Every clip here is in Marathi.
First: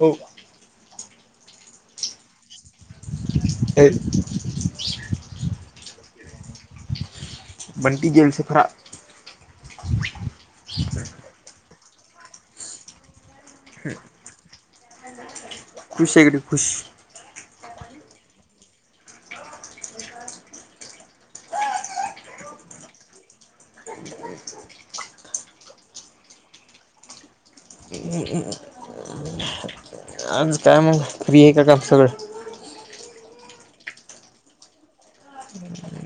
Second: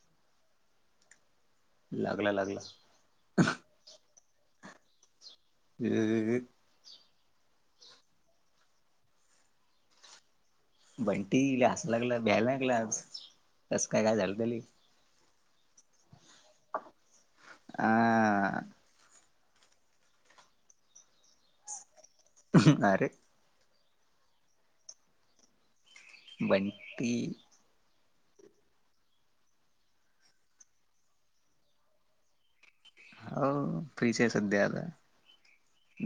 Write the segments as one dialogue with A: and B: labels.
A: हो.
B: लागला लागला.
A: होय.
B: [unintelligible]
A: बंटी जेल से फरार.
B: बंटी लई हसू लागला. भ्यायला लागलं आज. कसं काय? काय झालं तल?
A: [inaudible] खुश आहे गडी खुश.
B: आ. आरे.
A: ह
B: बन्टी.
A: [unintelligible] आज काय मग? फ्री आहे का काम सगळं?
B: हो. फ्रीच आहे सध्या आता.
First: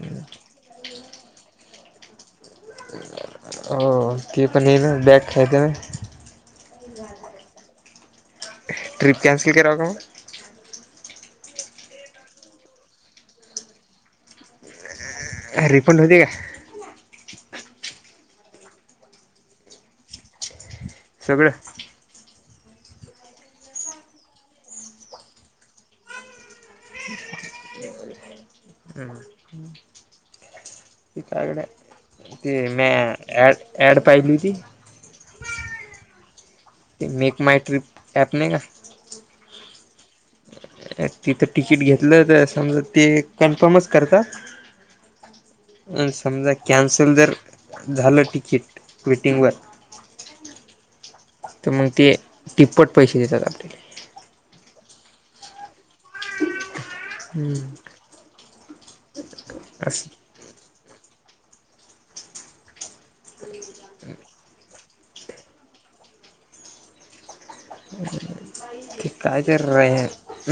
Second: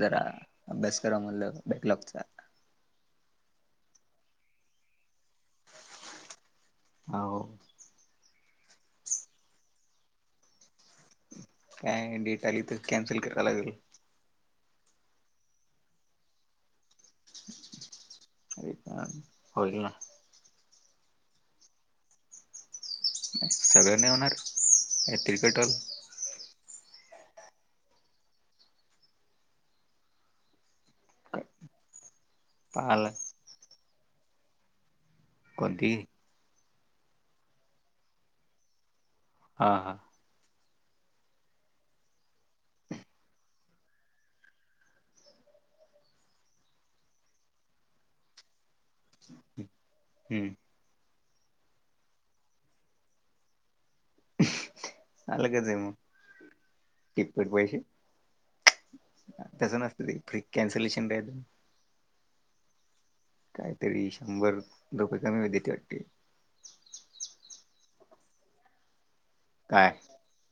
B: जरा, अभ्यास करा म्हटल बॅक लॉकचा.
A: [unintelligible] बॅक [unintelligible]
B: हो.
A: ट्रिप कॅन्सल कराव का मग?
B: काय डेट आली तर कॅन्सल कराव लागेल.
A: रिफंड होते का?
B: रिफ़ंड? होईल ना.
A: सगळं?
B: सगळ नाही होणार. [unintelligible] कटल.
A: [inaudible] हम्म. ते काय गड्या? ते मी
B: पाहाला
A: ॲड- ॲड पाहिली ती.
B: कोणती?
A: ते मेक माय ट्रिप ॲप नाही का?
B: हा -हा.
A: तिथं तिकीट घेतलं तर समज ते कन्फर्मच - करता आणि समजा कॅन्सल जर झालं तिकीट - वेटिंग वर.
B: हम्.
A: तर मग ते तिप्पट पैसे देतात आपल्याला -
B: [unintelligible] चाल कच आहे मग टिप्पट
A: हम्म
B: पैसे - तसं
A: असं
B: नसतं ते कॅन्सलेशन - कायतरी शंभर रुपये कमी देते वाटते! [unintelligible]
A: ते काय तर र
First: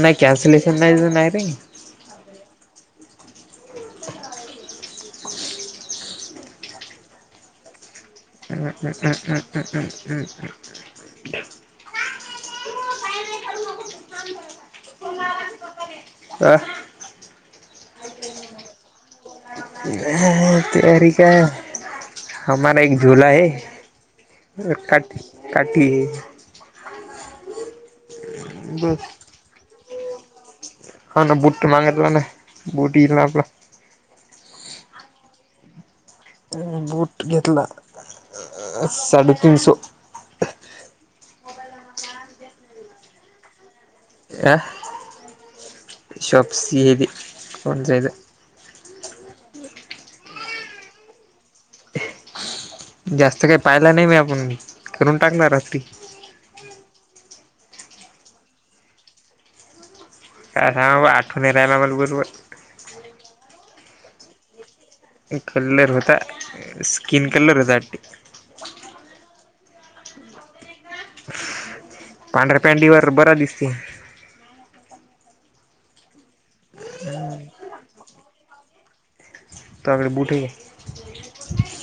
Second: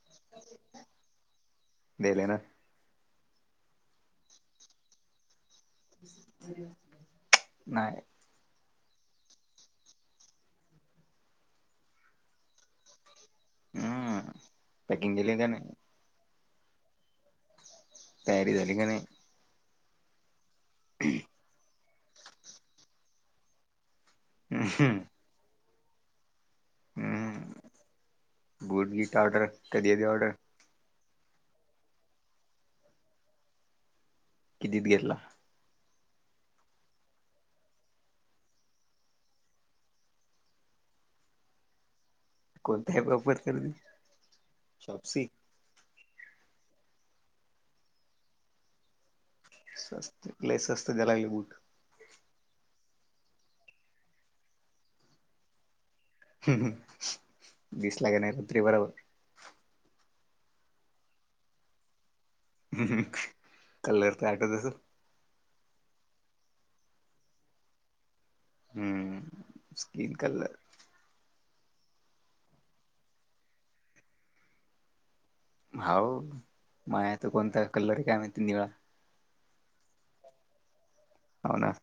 A: नाही कॅन्सलेशन नाहीच नाही रे -
B: देले ना - नाही.
A: [unintelligible]
B: हम्म, पॅकिंग दिली त्याने -
A: आ.
B: तयारी झाली का नाही?
A: तयारी काय [unintelligible]
B: हम्म
A: काट -काट
B: बूट
A: बस
B: गीता ऑर्डर कधी ते ऑर्डर -
A: ह ना बूट मागतला ना बूटी येईल आपला -
B: कितीत घेतला -
A: बूट घेतला, साडेतीनसो -
B: कोणताही वापर कर - [unintelligible]
A: या शॉप स येत [unintelligible]
B: स्वस्त, लय स्वस्त द्यायला बूट -
A: जास्त काही पाहिला नाही मी आपण करून टाकणार रात्री -
B: दिसला का नाही रात्री बरोबर -
A: काय हां सांग आठव [unintelligible] न राहिला मग बरोबर -
B: कलर तर आठवत असेल - [unintelligible]
A: कलर होता स्कीिन कलर होते.
B: हम्म स्कीन कलर -
A: पांढऱ्या पॅंटीवर बरं दिसते.
B: हाव माय त कोणता कल्लर आहे काय माहिती निळा
A: त्याकडे बुटे
B: होना.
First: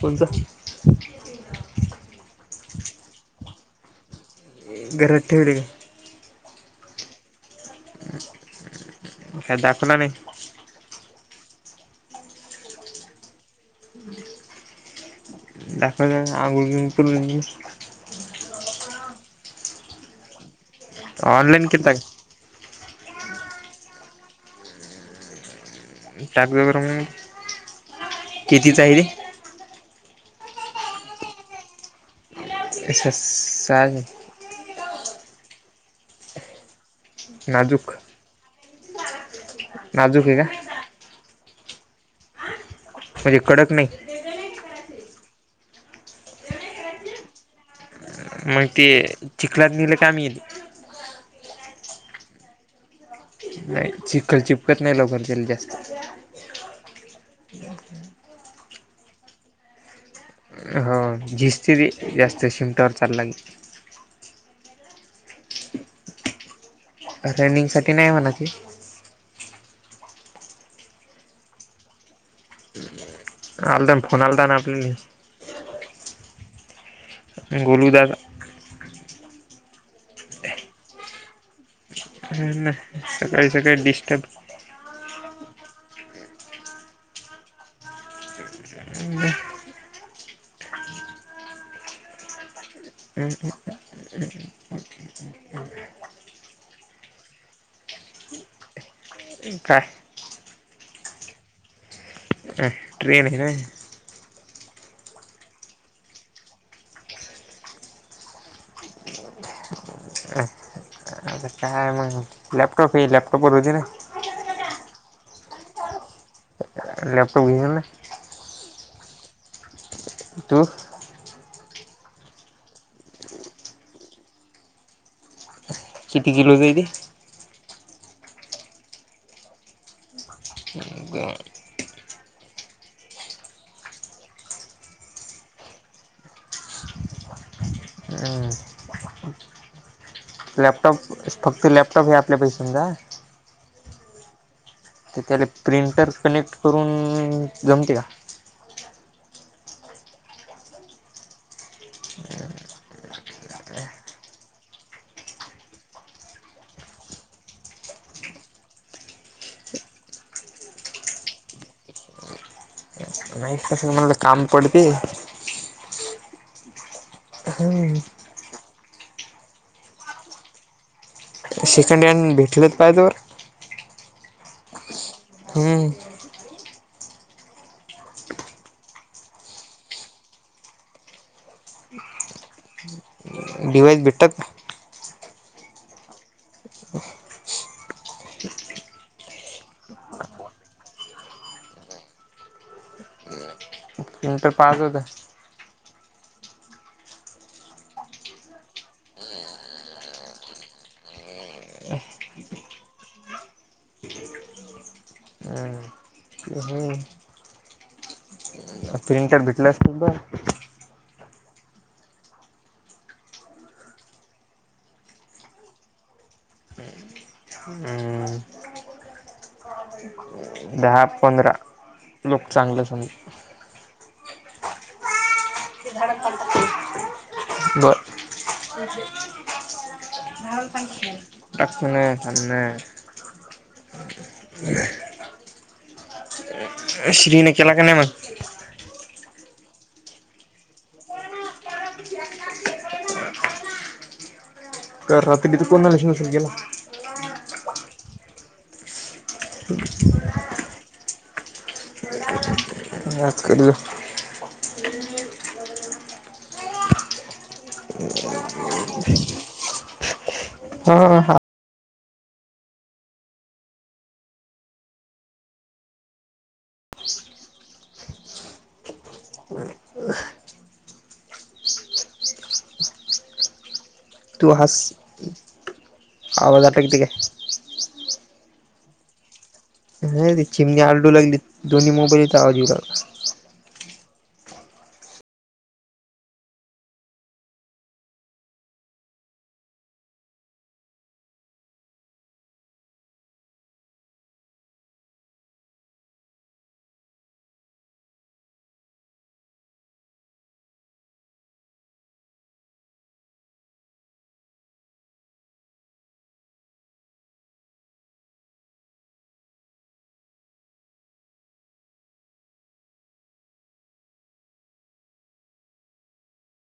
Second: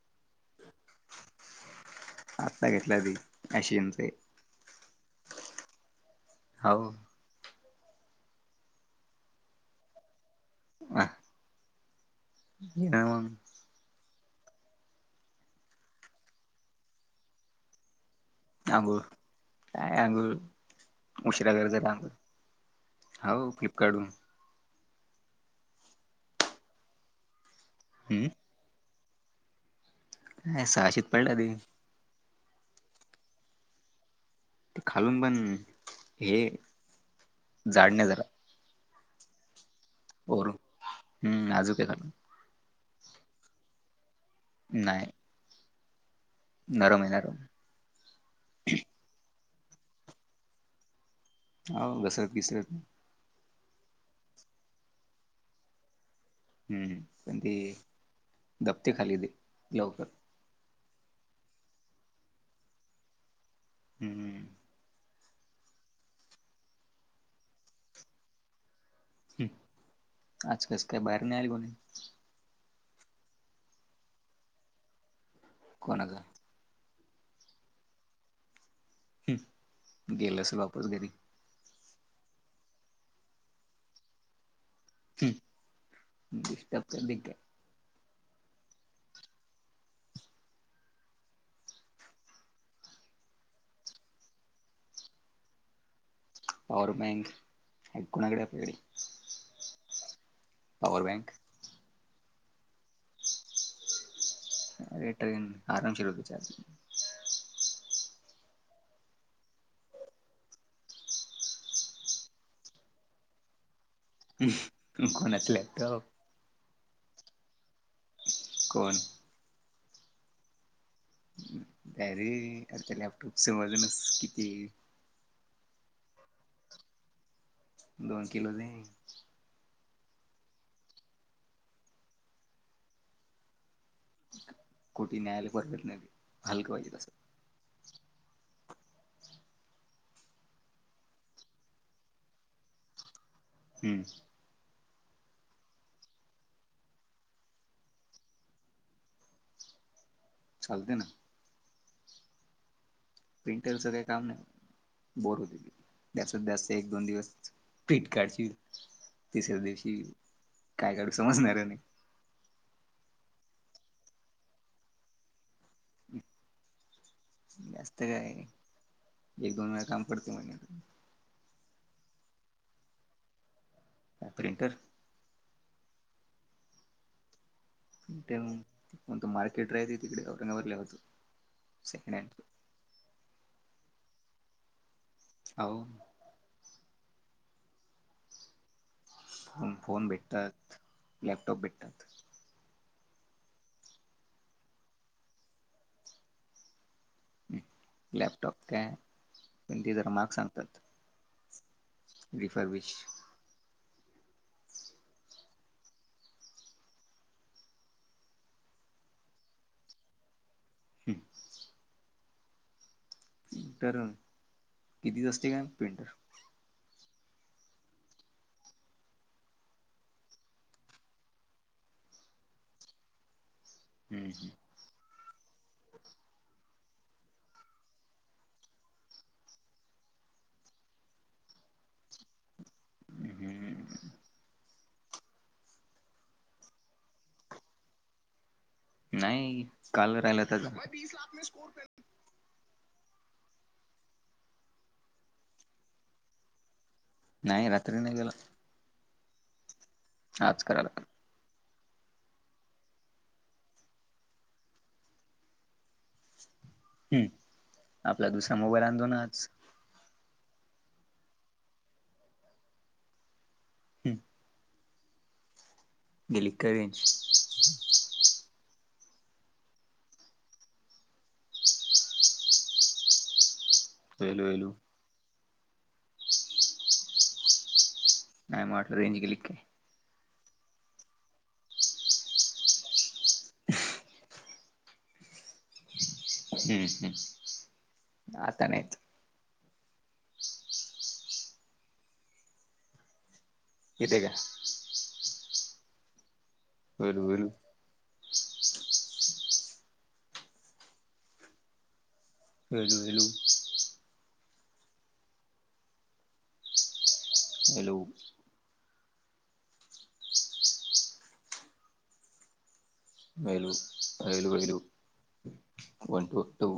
A: कोणाचं.
B: आत्ता घेतला ती आशिमचे
A: गरठेडे [unintelligible]
B: हाव.
A: का दाखवला नाही.
B: वा. काय मग.
A: दच आगू प [unintelligible]
B: आंघोळ काय आंघोळ उशिरा
A: ऑनलाईन
B: करतात
A: केलता का?
B: आंघोळ. हो फ्लिपकार्ट वून [unintelligible]
A: टक बर [unintelligible]
B: हम्,
A: किती चा आहे रे.
B: अ सहाशीच पडला ती.
A: अा स [unintelligible]
B: खालून पण हे
A: नाजूक
B: जाड नाही झालं.
A: नाजुक आहे का?
B: वरून हम्म, नाजूक आहे ना.
A: म्हणजे कडक नाही?
B: नाही. नरम आहे नरम.
A: मग ते,, चिखलात नेले का मी
B: हाव घसरत बीसरत नई.
A: नाही चिखल चिपकत नाही लवकर त्याले जास्त.
B: हम्म पण ते, दपते खाली ते लवकर.
A: झीस्तेती, जास्त शिमटावर चाला लागलं की.
B: हम्म हम्म.
A: रनिंग साठी नाही म्हणा ती.
B: हम्म आज कस काय बाहेर नाही आयली कोणी?
A: [inaudible] आलता, फोन आलता ना आपली
B: कोणाचा?
A: गोलू दा चा.
B: हम्म गेलं असल वापस घरी.
A: हम्म ना सकाळी सकाळी डिस्टर्ब.
B: हम्म डिस्टब करली का?
A: [unintelligible] हम्म [unintelligible] [unintelligible]
B: पॉवर बँक, हाय कोणाकडे आपल्याकडे?
A: का?
B: पॉवर बँक
A: अ ट्रेन [unintelligible] काय.
B: अरे ट्रेन आरामशीर होती. [unintelligible]
A: अ काय मग, लॅपटॉप हे लॅपटॉप वर होती ना.
B: कोणाचं लॅपटॉप?
A: लॅपटॉप घिल ना?
B: कोण?
A: तु?
B: अरे, खर तर लॅपटॉपच वजनच किती.
A: किती किलोच हाय ते?
B: दोन किलो [unintelligible]
A: हम्म बर.
B: कोटी न्यायालय परवत नाही ते, हलकं पाहिजे तसं.
A: ह. लॅपटॉप, फक्त लॅपटॉप हे आपल्या पै समजा..
B: हम्म.
A: तर त्याला प्रिंटर कनेक्ट करून, जमते का?
B: चालते ना. प्रिंटरच काय नई, बोर हो [unintelligible] जास्त जास्त एक दोन दिवस फीट काढची, तिसऱ्या दिवशी काय काडू समजणार नाही.
A: नाही कसं म्हणाला काम पडते.
B: जास्त काय, एक दोन वेळा काम पडते म्हण.
A: सेकंड हँड भेटलेत पाय तवर.
B: ऑपरेटर
A: हम्म,
B: ते कोणत मार्केट राहत तिकडे [unintelligible] होत सेकंड हँड.
A: हम् डीिवायस बीटक
B: हो फोन भेटतात लॅपटॉप भेटतात
A: म म तरर पाच होत
B: लॅपटॉप काय पण तेी जरा मार्क सांगतात रिफार बीच
A: [unintelligible] हम् हम्म प्रिंटट भेटला असत तर
B: ठीक पिंटर कितीच असते काय पिंटर
A: ह हमम ह दहा पंधरा लोक चांगले सग
B: हम् हम
A: बर का न सांने
B: हम्म
A: म्ह श्रीने केला का नाही मण
B: नाही काल राहिला त्या
A: [unintelligible] कात तिथं कोणा लन गेला
B: नाही रात्री नाही गेला
A: हो
B: आज करायला लाग
A: [unintelligible] ज करे ह
B: हम्म आपला दुसरा मोबाईल आण दो नाज
A: हा ह
B: ह गिलीिकवींश
A: ह
B: वेलू
A: तू
B: वेलू
A: हस आवाजज आता किती काय
B: नाहीय माटलाेज केलीिक
A: ह र चिमणी आडू लागली दोन्ही मोबाईलचा आवाज येऊ लागला
B: हम्म हम्म आताने ययत यथ का बरोबर वलू वलू हॅलो वेल वयल वैल वन टू टू